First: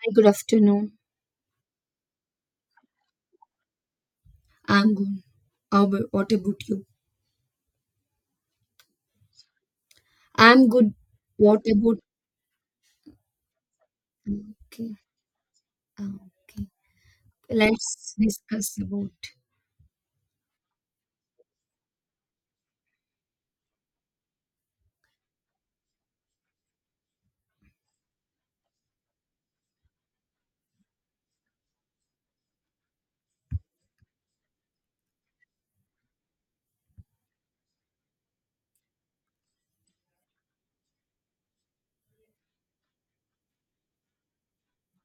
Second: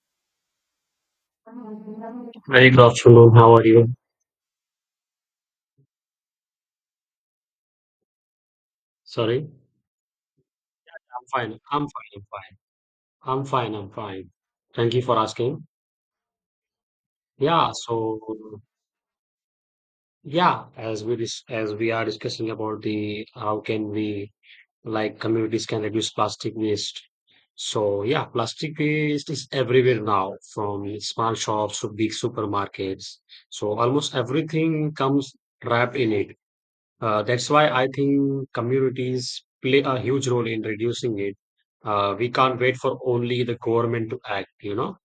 Hi, good afternoon. Very good afternoon. How are you? I'm good. What about you? Sorry, I'm I'm good. fine. What I'm fine. about I'm fine. I'm fine. I'm fine. Thank okay? you for asking. Okay. Yeah. Let's So discuss about. yeah, as we are discussing about the how can we communities can reduce plastic waste. So yeah, plastic waste is everywhere now, from small shops to big supermarkets. So almost everything comes wrapped in it. That's why I think communities play a huge role in reducing it. We can't wait for only the government to act, you know.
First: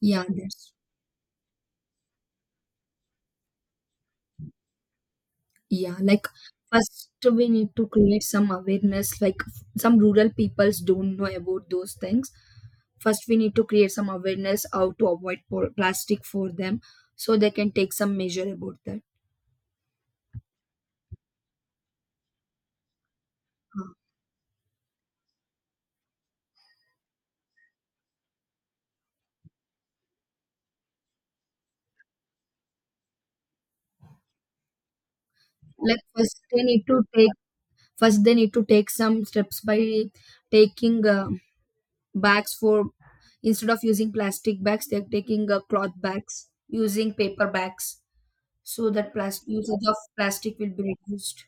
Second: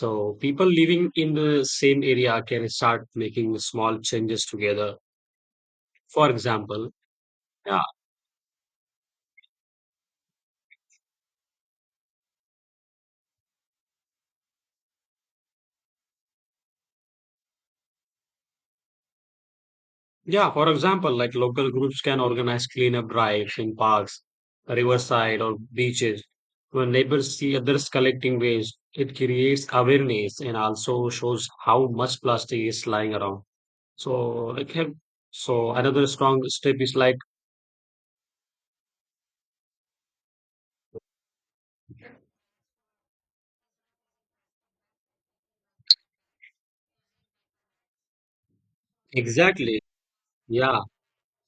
yeah, people that's living in the same area can start making small changes together. yeah. Like For example, first, we need yeah, to create some awareness. Like some rural peoples don't know about those things. First, we need to create some awareness how to avoid po- plastic for them, so they can take some measure about that. Like local groups can organize cleanup drives in Uh, parks, riverside, or beaches. When neighbors see others collecting waste, it creates awareness and also shows how much plastic is lying around. So it have so Like another strong step is like first they need to take some steps by taking bags for, instead of using plastic bags they're taking cloth bags, using paper bags, so that plastic exactly, usage of plastic will yeah. be reduced.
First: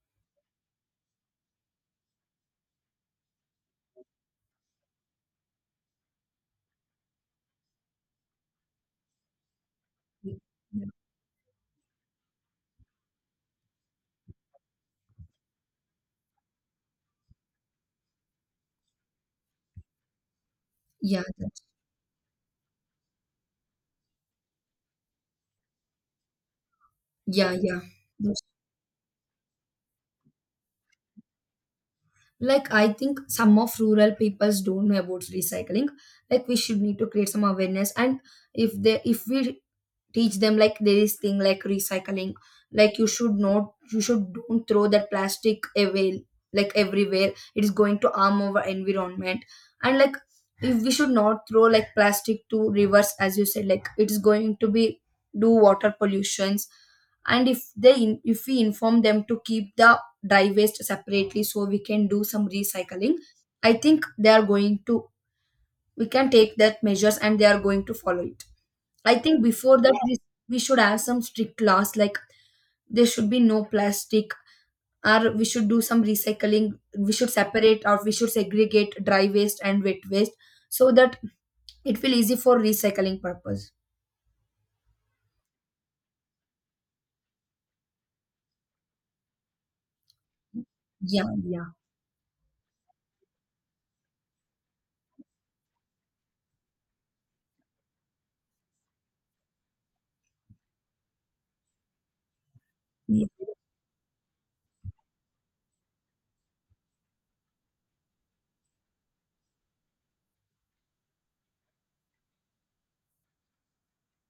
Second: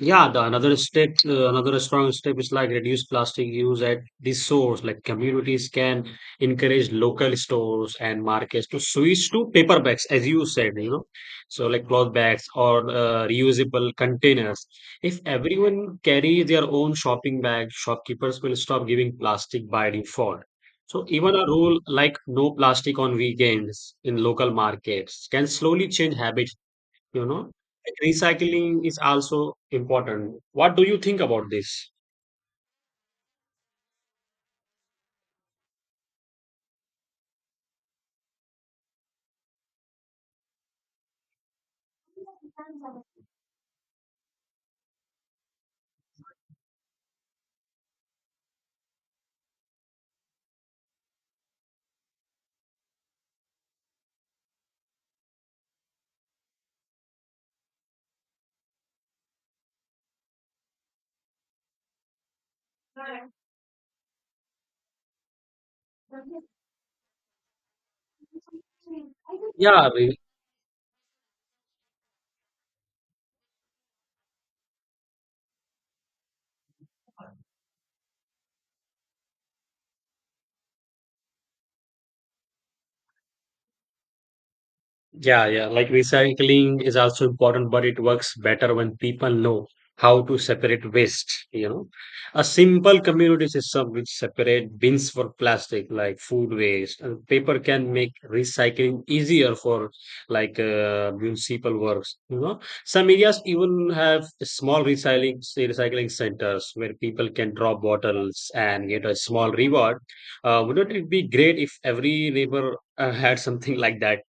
Another strong step is like reduce plastic use at the source. Like communities can encourage local stores and markets to switch to paper bags, as you said, you know, so like cloth bags or reusable containers. If everyone carry their own shopping bag, shopkeepers will stop giving plastic by default. So yeah even a that- rule like no plastic on weekends in local markets can slowly change habits. yeah, yeah. Like Those- recycling is also important. What do you think about this? like I think some of rural peoples don't know about recycling. Like we should need to create some awareness, and if we teach them like there is thing like recycling. Like you should don't throw that plastic away, like everywhere it is going to harm our environment. And like if we should not throw like plastic to rivers, as you said, like it is going to be do water pollutions. And if they in, if we inform them to keep the dry waste separately, so we can do some recycling. I think they are going to we can take that measures and they are going to follow it. I think before Yeah, we should have some strict laws, like there should be no plastic. Or we should do some recycling, we should separate, or we should segregate dry waste and wet waste, so that it will easy for recycling purpose. yeah, yeah. Like recycling is also important, but it works better when people know how to separate Yeah waste, yeah, you know. A simple community system which separate bins for plastic, like food waste, and paper can make recycling easier for like municipal works, you know. Some yeah. areas even have small recycling centers where people can drop bottles and get a small reward. Wouldn't it be great if every neighbor had something like that?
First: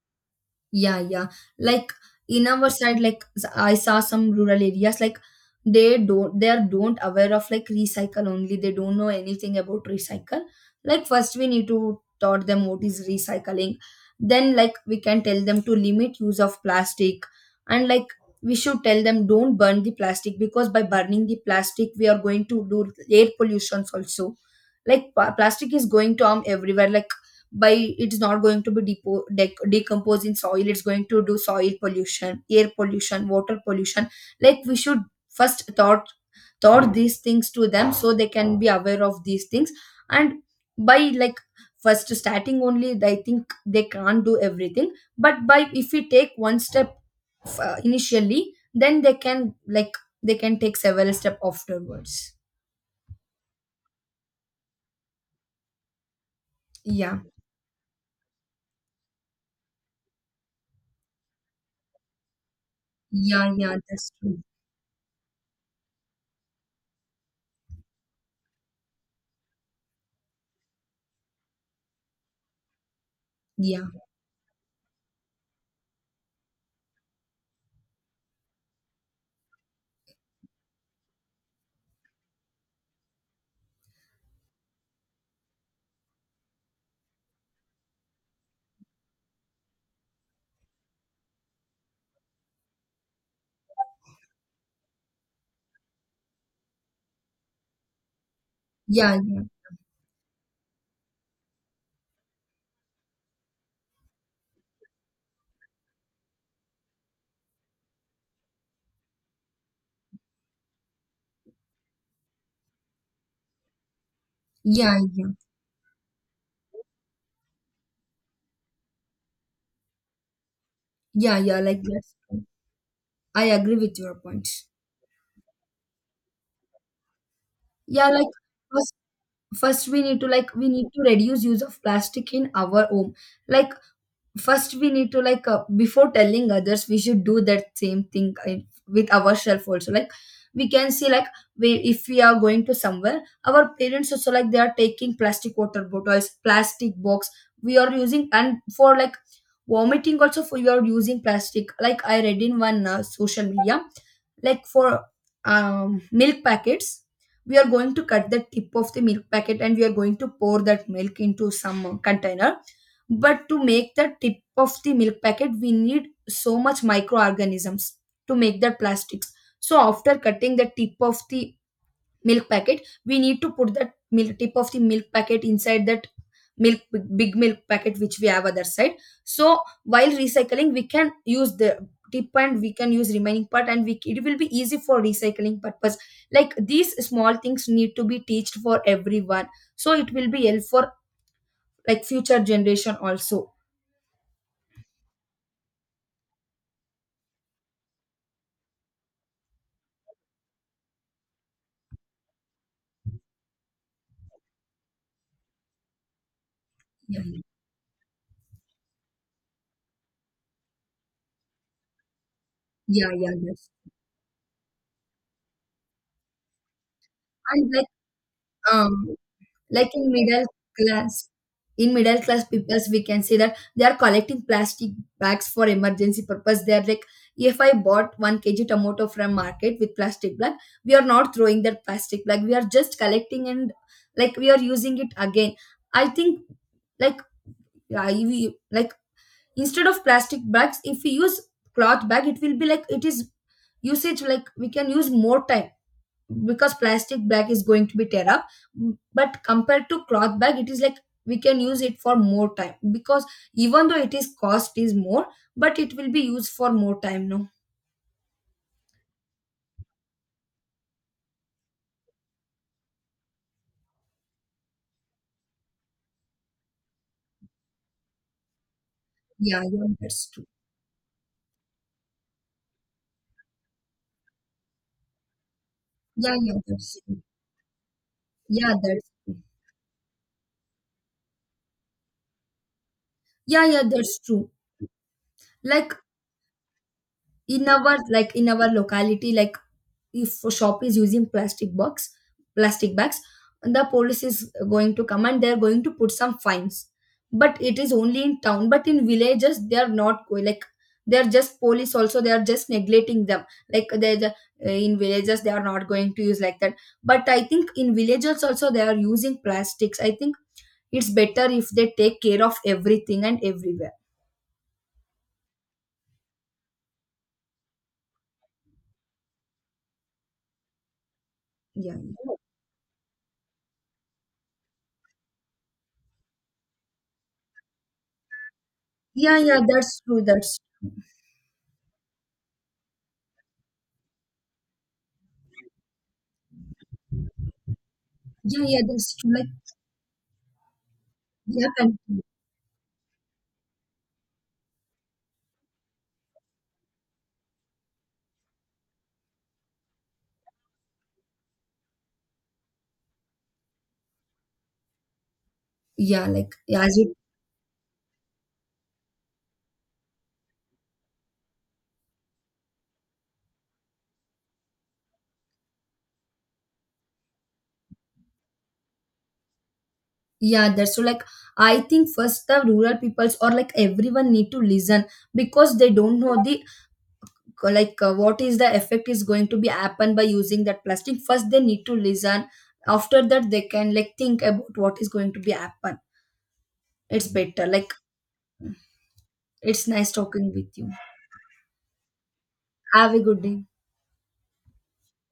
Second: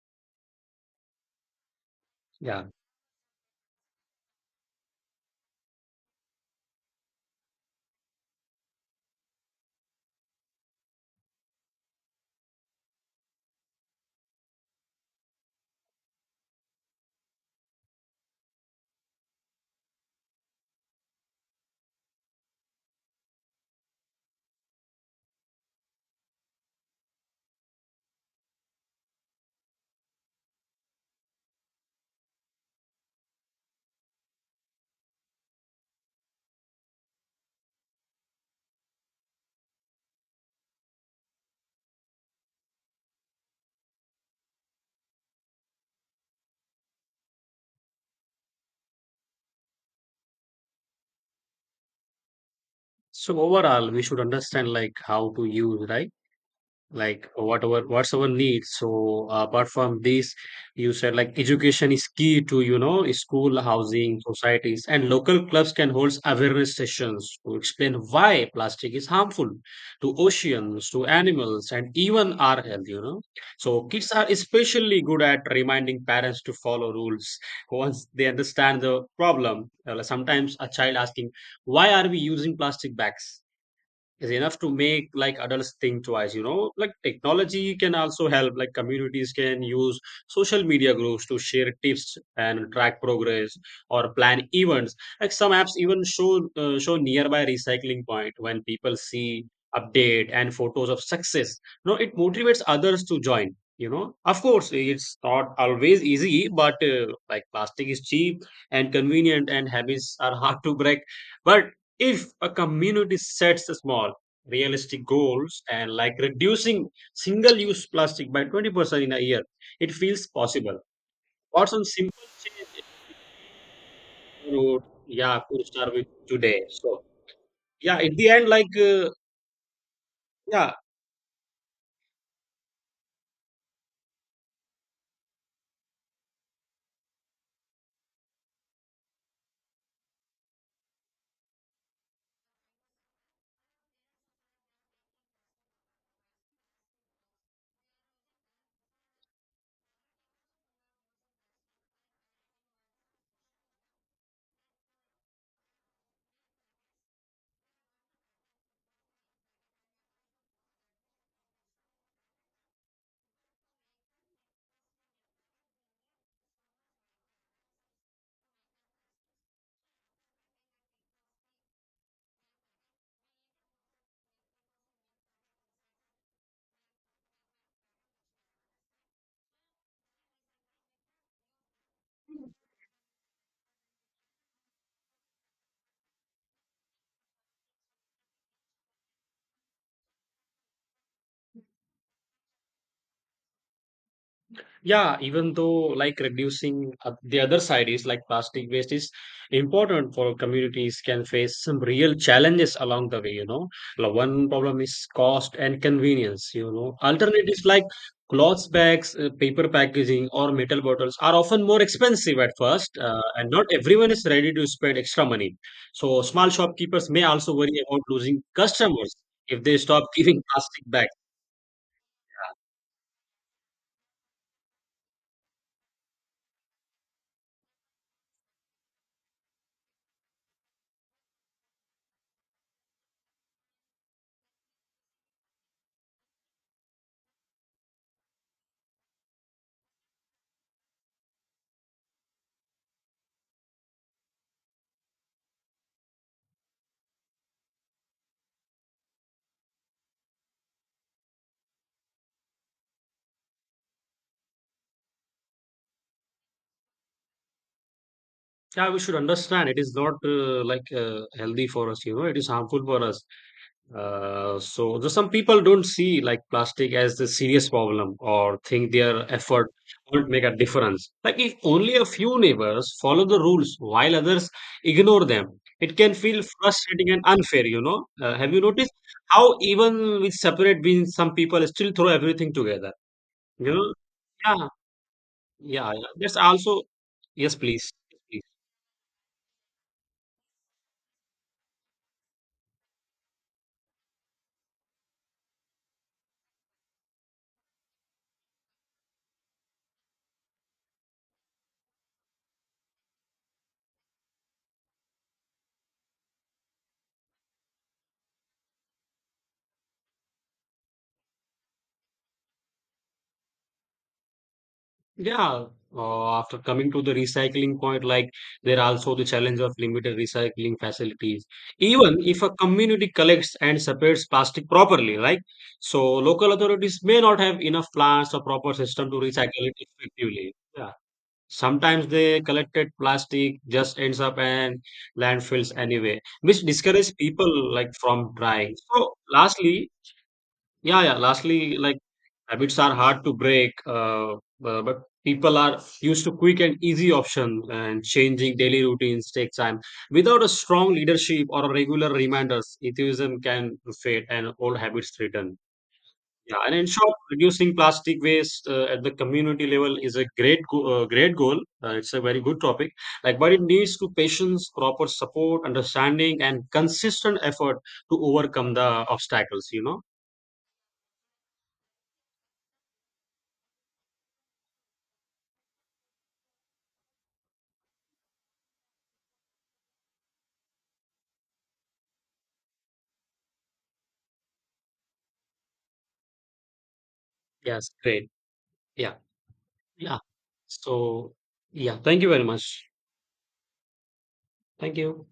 Yeah, yeah. Like in Yeah. our side, like I saw some rural areas, like they are don't aware of like recycle only. They don't know anything about recycle. Like first we need to taught them what is recycling. Then like we can tell them to limit use of plastic, and like we should tell them don't burn the plastic, because by burning the plastic we are going to do air pollutions also. Like plastic is going to harm everywhere. Like by it's not going to be decomposed in soil, it's going to do soil pollution, air pollution, water pollution. Like we should first thought taught these things to them, so they can be aware of these things. And by like first starting only, I think they can't do everything, but by if we take one step initially, then they can like they can take several step afterwards. So overall, we should understand like how to use, right? Yeah, Like whatever, what's our needs. So apart from this, you said like education is key to, you know, yeah, school, yeah, that's housing, true. societies, and local clubs can hold awareness sessions to explain why plastic is harmful to oceans, to animals, and even our health, you know. So Yeah, kids are especially good at reminding parents to follow rules once they understand the problem. Sometimes a child asking, "Why are we using plastic bags?" is enough to make like adults think twice, you know. Like technology can also help. Like communities can use social media groups to share tips and track progress or plan events. Like some apps even show nearby recycling point. When people yeah, yeah, see update and photos of success, you know, it motivates others to join, you know. Of course, it's not always easy, but like plastic is cheap and convenient, and habits are hard to break. But if a community sets a small yeah, realistic yeah. goals and like reducing single use plastic by 20% in a year, it feels possible. Yeah, yeah, What's like some that's simple change I agree with your you points. would, yeah, could start with today? So, yeah, Yeah, at like the end, like, first first we need to like we yeah. need to reduce use of plastic in our home. Like first we need to like before telling others we should do that same thing with ourselves also. Like we can see like we if we are going to somewhere, our parents also like they are taking plastic water bottles, plastic box. We are using and for like vomiting also for you are using plastic. Like I read in one social media, like for milk packets, we are going to cut the tip of the milk packet and we are going to pour that milk into some container, but to make the tip of the milk packet we need so much microorganisms to make the plastics. So after cutting the tip of the milk packet we need to put that milk tip of the milk packet inside that milk big milk packet which we have other side. So while recycling we can use the tip and we can use remaining part, and we it will be easy for recycling purpose. Like these small things need to be teached for everyone, so it will be help for like future generation also. Yeah, even though like reducing the other side is like plastic waste is important for communities can face some real challenges along the way, you know. Like, one problem is cost and convenience, you know. Yeah, Alternatives like cloth bags, paper packaging, or metal bottles are often more expensive at first, yeah, yeah, and not yes. everyone is ready to spend extra money. So small shopkeepers may also And worry about losing um customers if they like stop giving plastic bags. class in middle class peoples we can say that they are collecting plastic bags for emergency purpose. They are like, if I bought 1 kg tomato from market with plastic bag, we are not throwing that plastic bag, we are just collecting, and like we are using it again. I think like we like instead of plastic bags, if we use cloth bag, it will be like it is usage, like we can use more time, because plastic bag is going to be tear up, but compared to cloth bag it is like we can use it for more time, because even though it is cost is more, but it will be used for more time, no. Yeah, we should understand it is not healthy for us, you know, it is harmful for us. Some people don't see like plastic as the serious problem or think their Yeah, effort yeah, won't that's make true. a difference. Like, if only a few neighbors follow the rules while others ignore them, it can Yeah, feel yeah, that's frustrating true. and unfair, you know. Have you Yeah, noticed that's true. how, even with separate bins, some people still throw everything together? Yeah, You yeah, know, that's true. yeah, yeah, Like yeah. That's also, yes, in please. our like in our locality, like if a shop is using plastic box, plastic bags, the police is going to come and they are going to put some fines. But it is only in town, but in villages they are not going, like they are just police also they are just neglecting them. Like in villages they are not going to use like that. But I think in villages also they are using plastics. I think it's better if they take care of everything and everywhere. Yeah, after coming to the recycling point, like there are also the challenge of limited recycling facilities. Yeah, Even if a community collects and separates plastic properly, right? So local authorities may not have enough plants or proper system to yeah, yeah, yeah, recycle it that's true, effectively. that's. Yeah. Sometimes the collected plastic just ends up in landfills anyway, which discourages people like from Yeah, trying. yeah, that's So true. Like, lastly, yeah, yeah, like continue. habits are hard to break, but people are used to quick and easy options, and changing daily routines takes time. Without a strong leadership or regular reminders, atheism can fade and old habits return. Yeah, like, Yeah, and yeah, in as you. short, reducing plastic waste at the community level is a great goal. It's a very good topic. Like, but it needs to patience, proper support, understanding, and consistent effort to overcome the obstacles, you know. Yeah, that's so like, I think first the rural peoples or like everyone need to listen, because they don't know the like what is the effect is going to be happen by using that plastic. First they need to listen. After that they can like think about what is going to be happen. It's better. Yes, Like, great. Yeah. it's nice Yeah. talking with you. So, yeah, thank you very much. Have a good day. Thank you.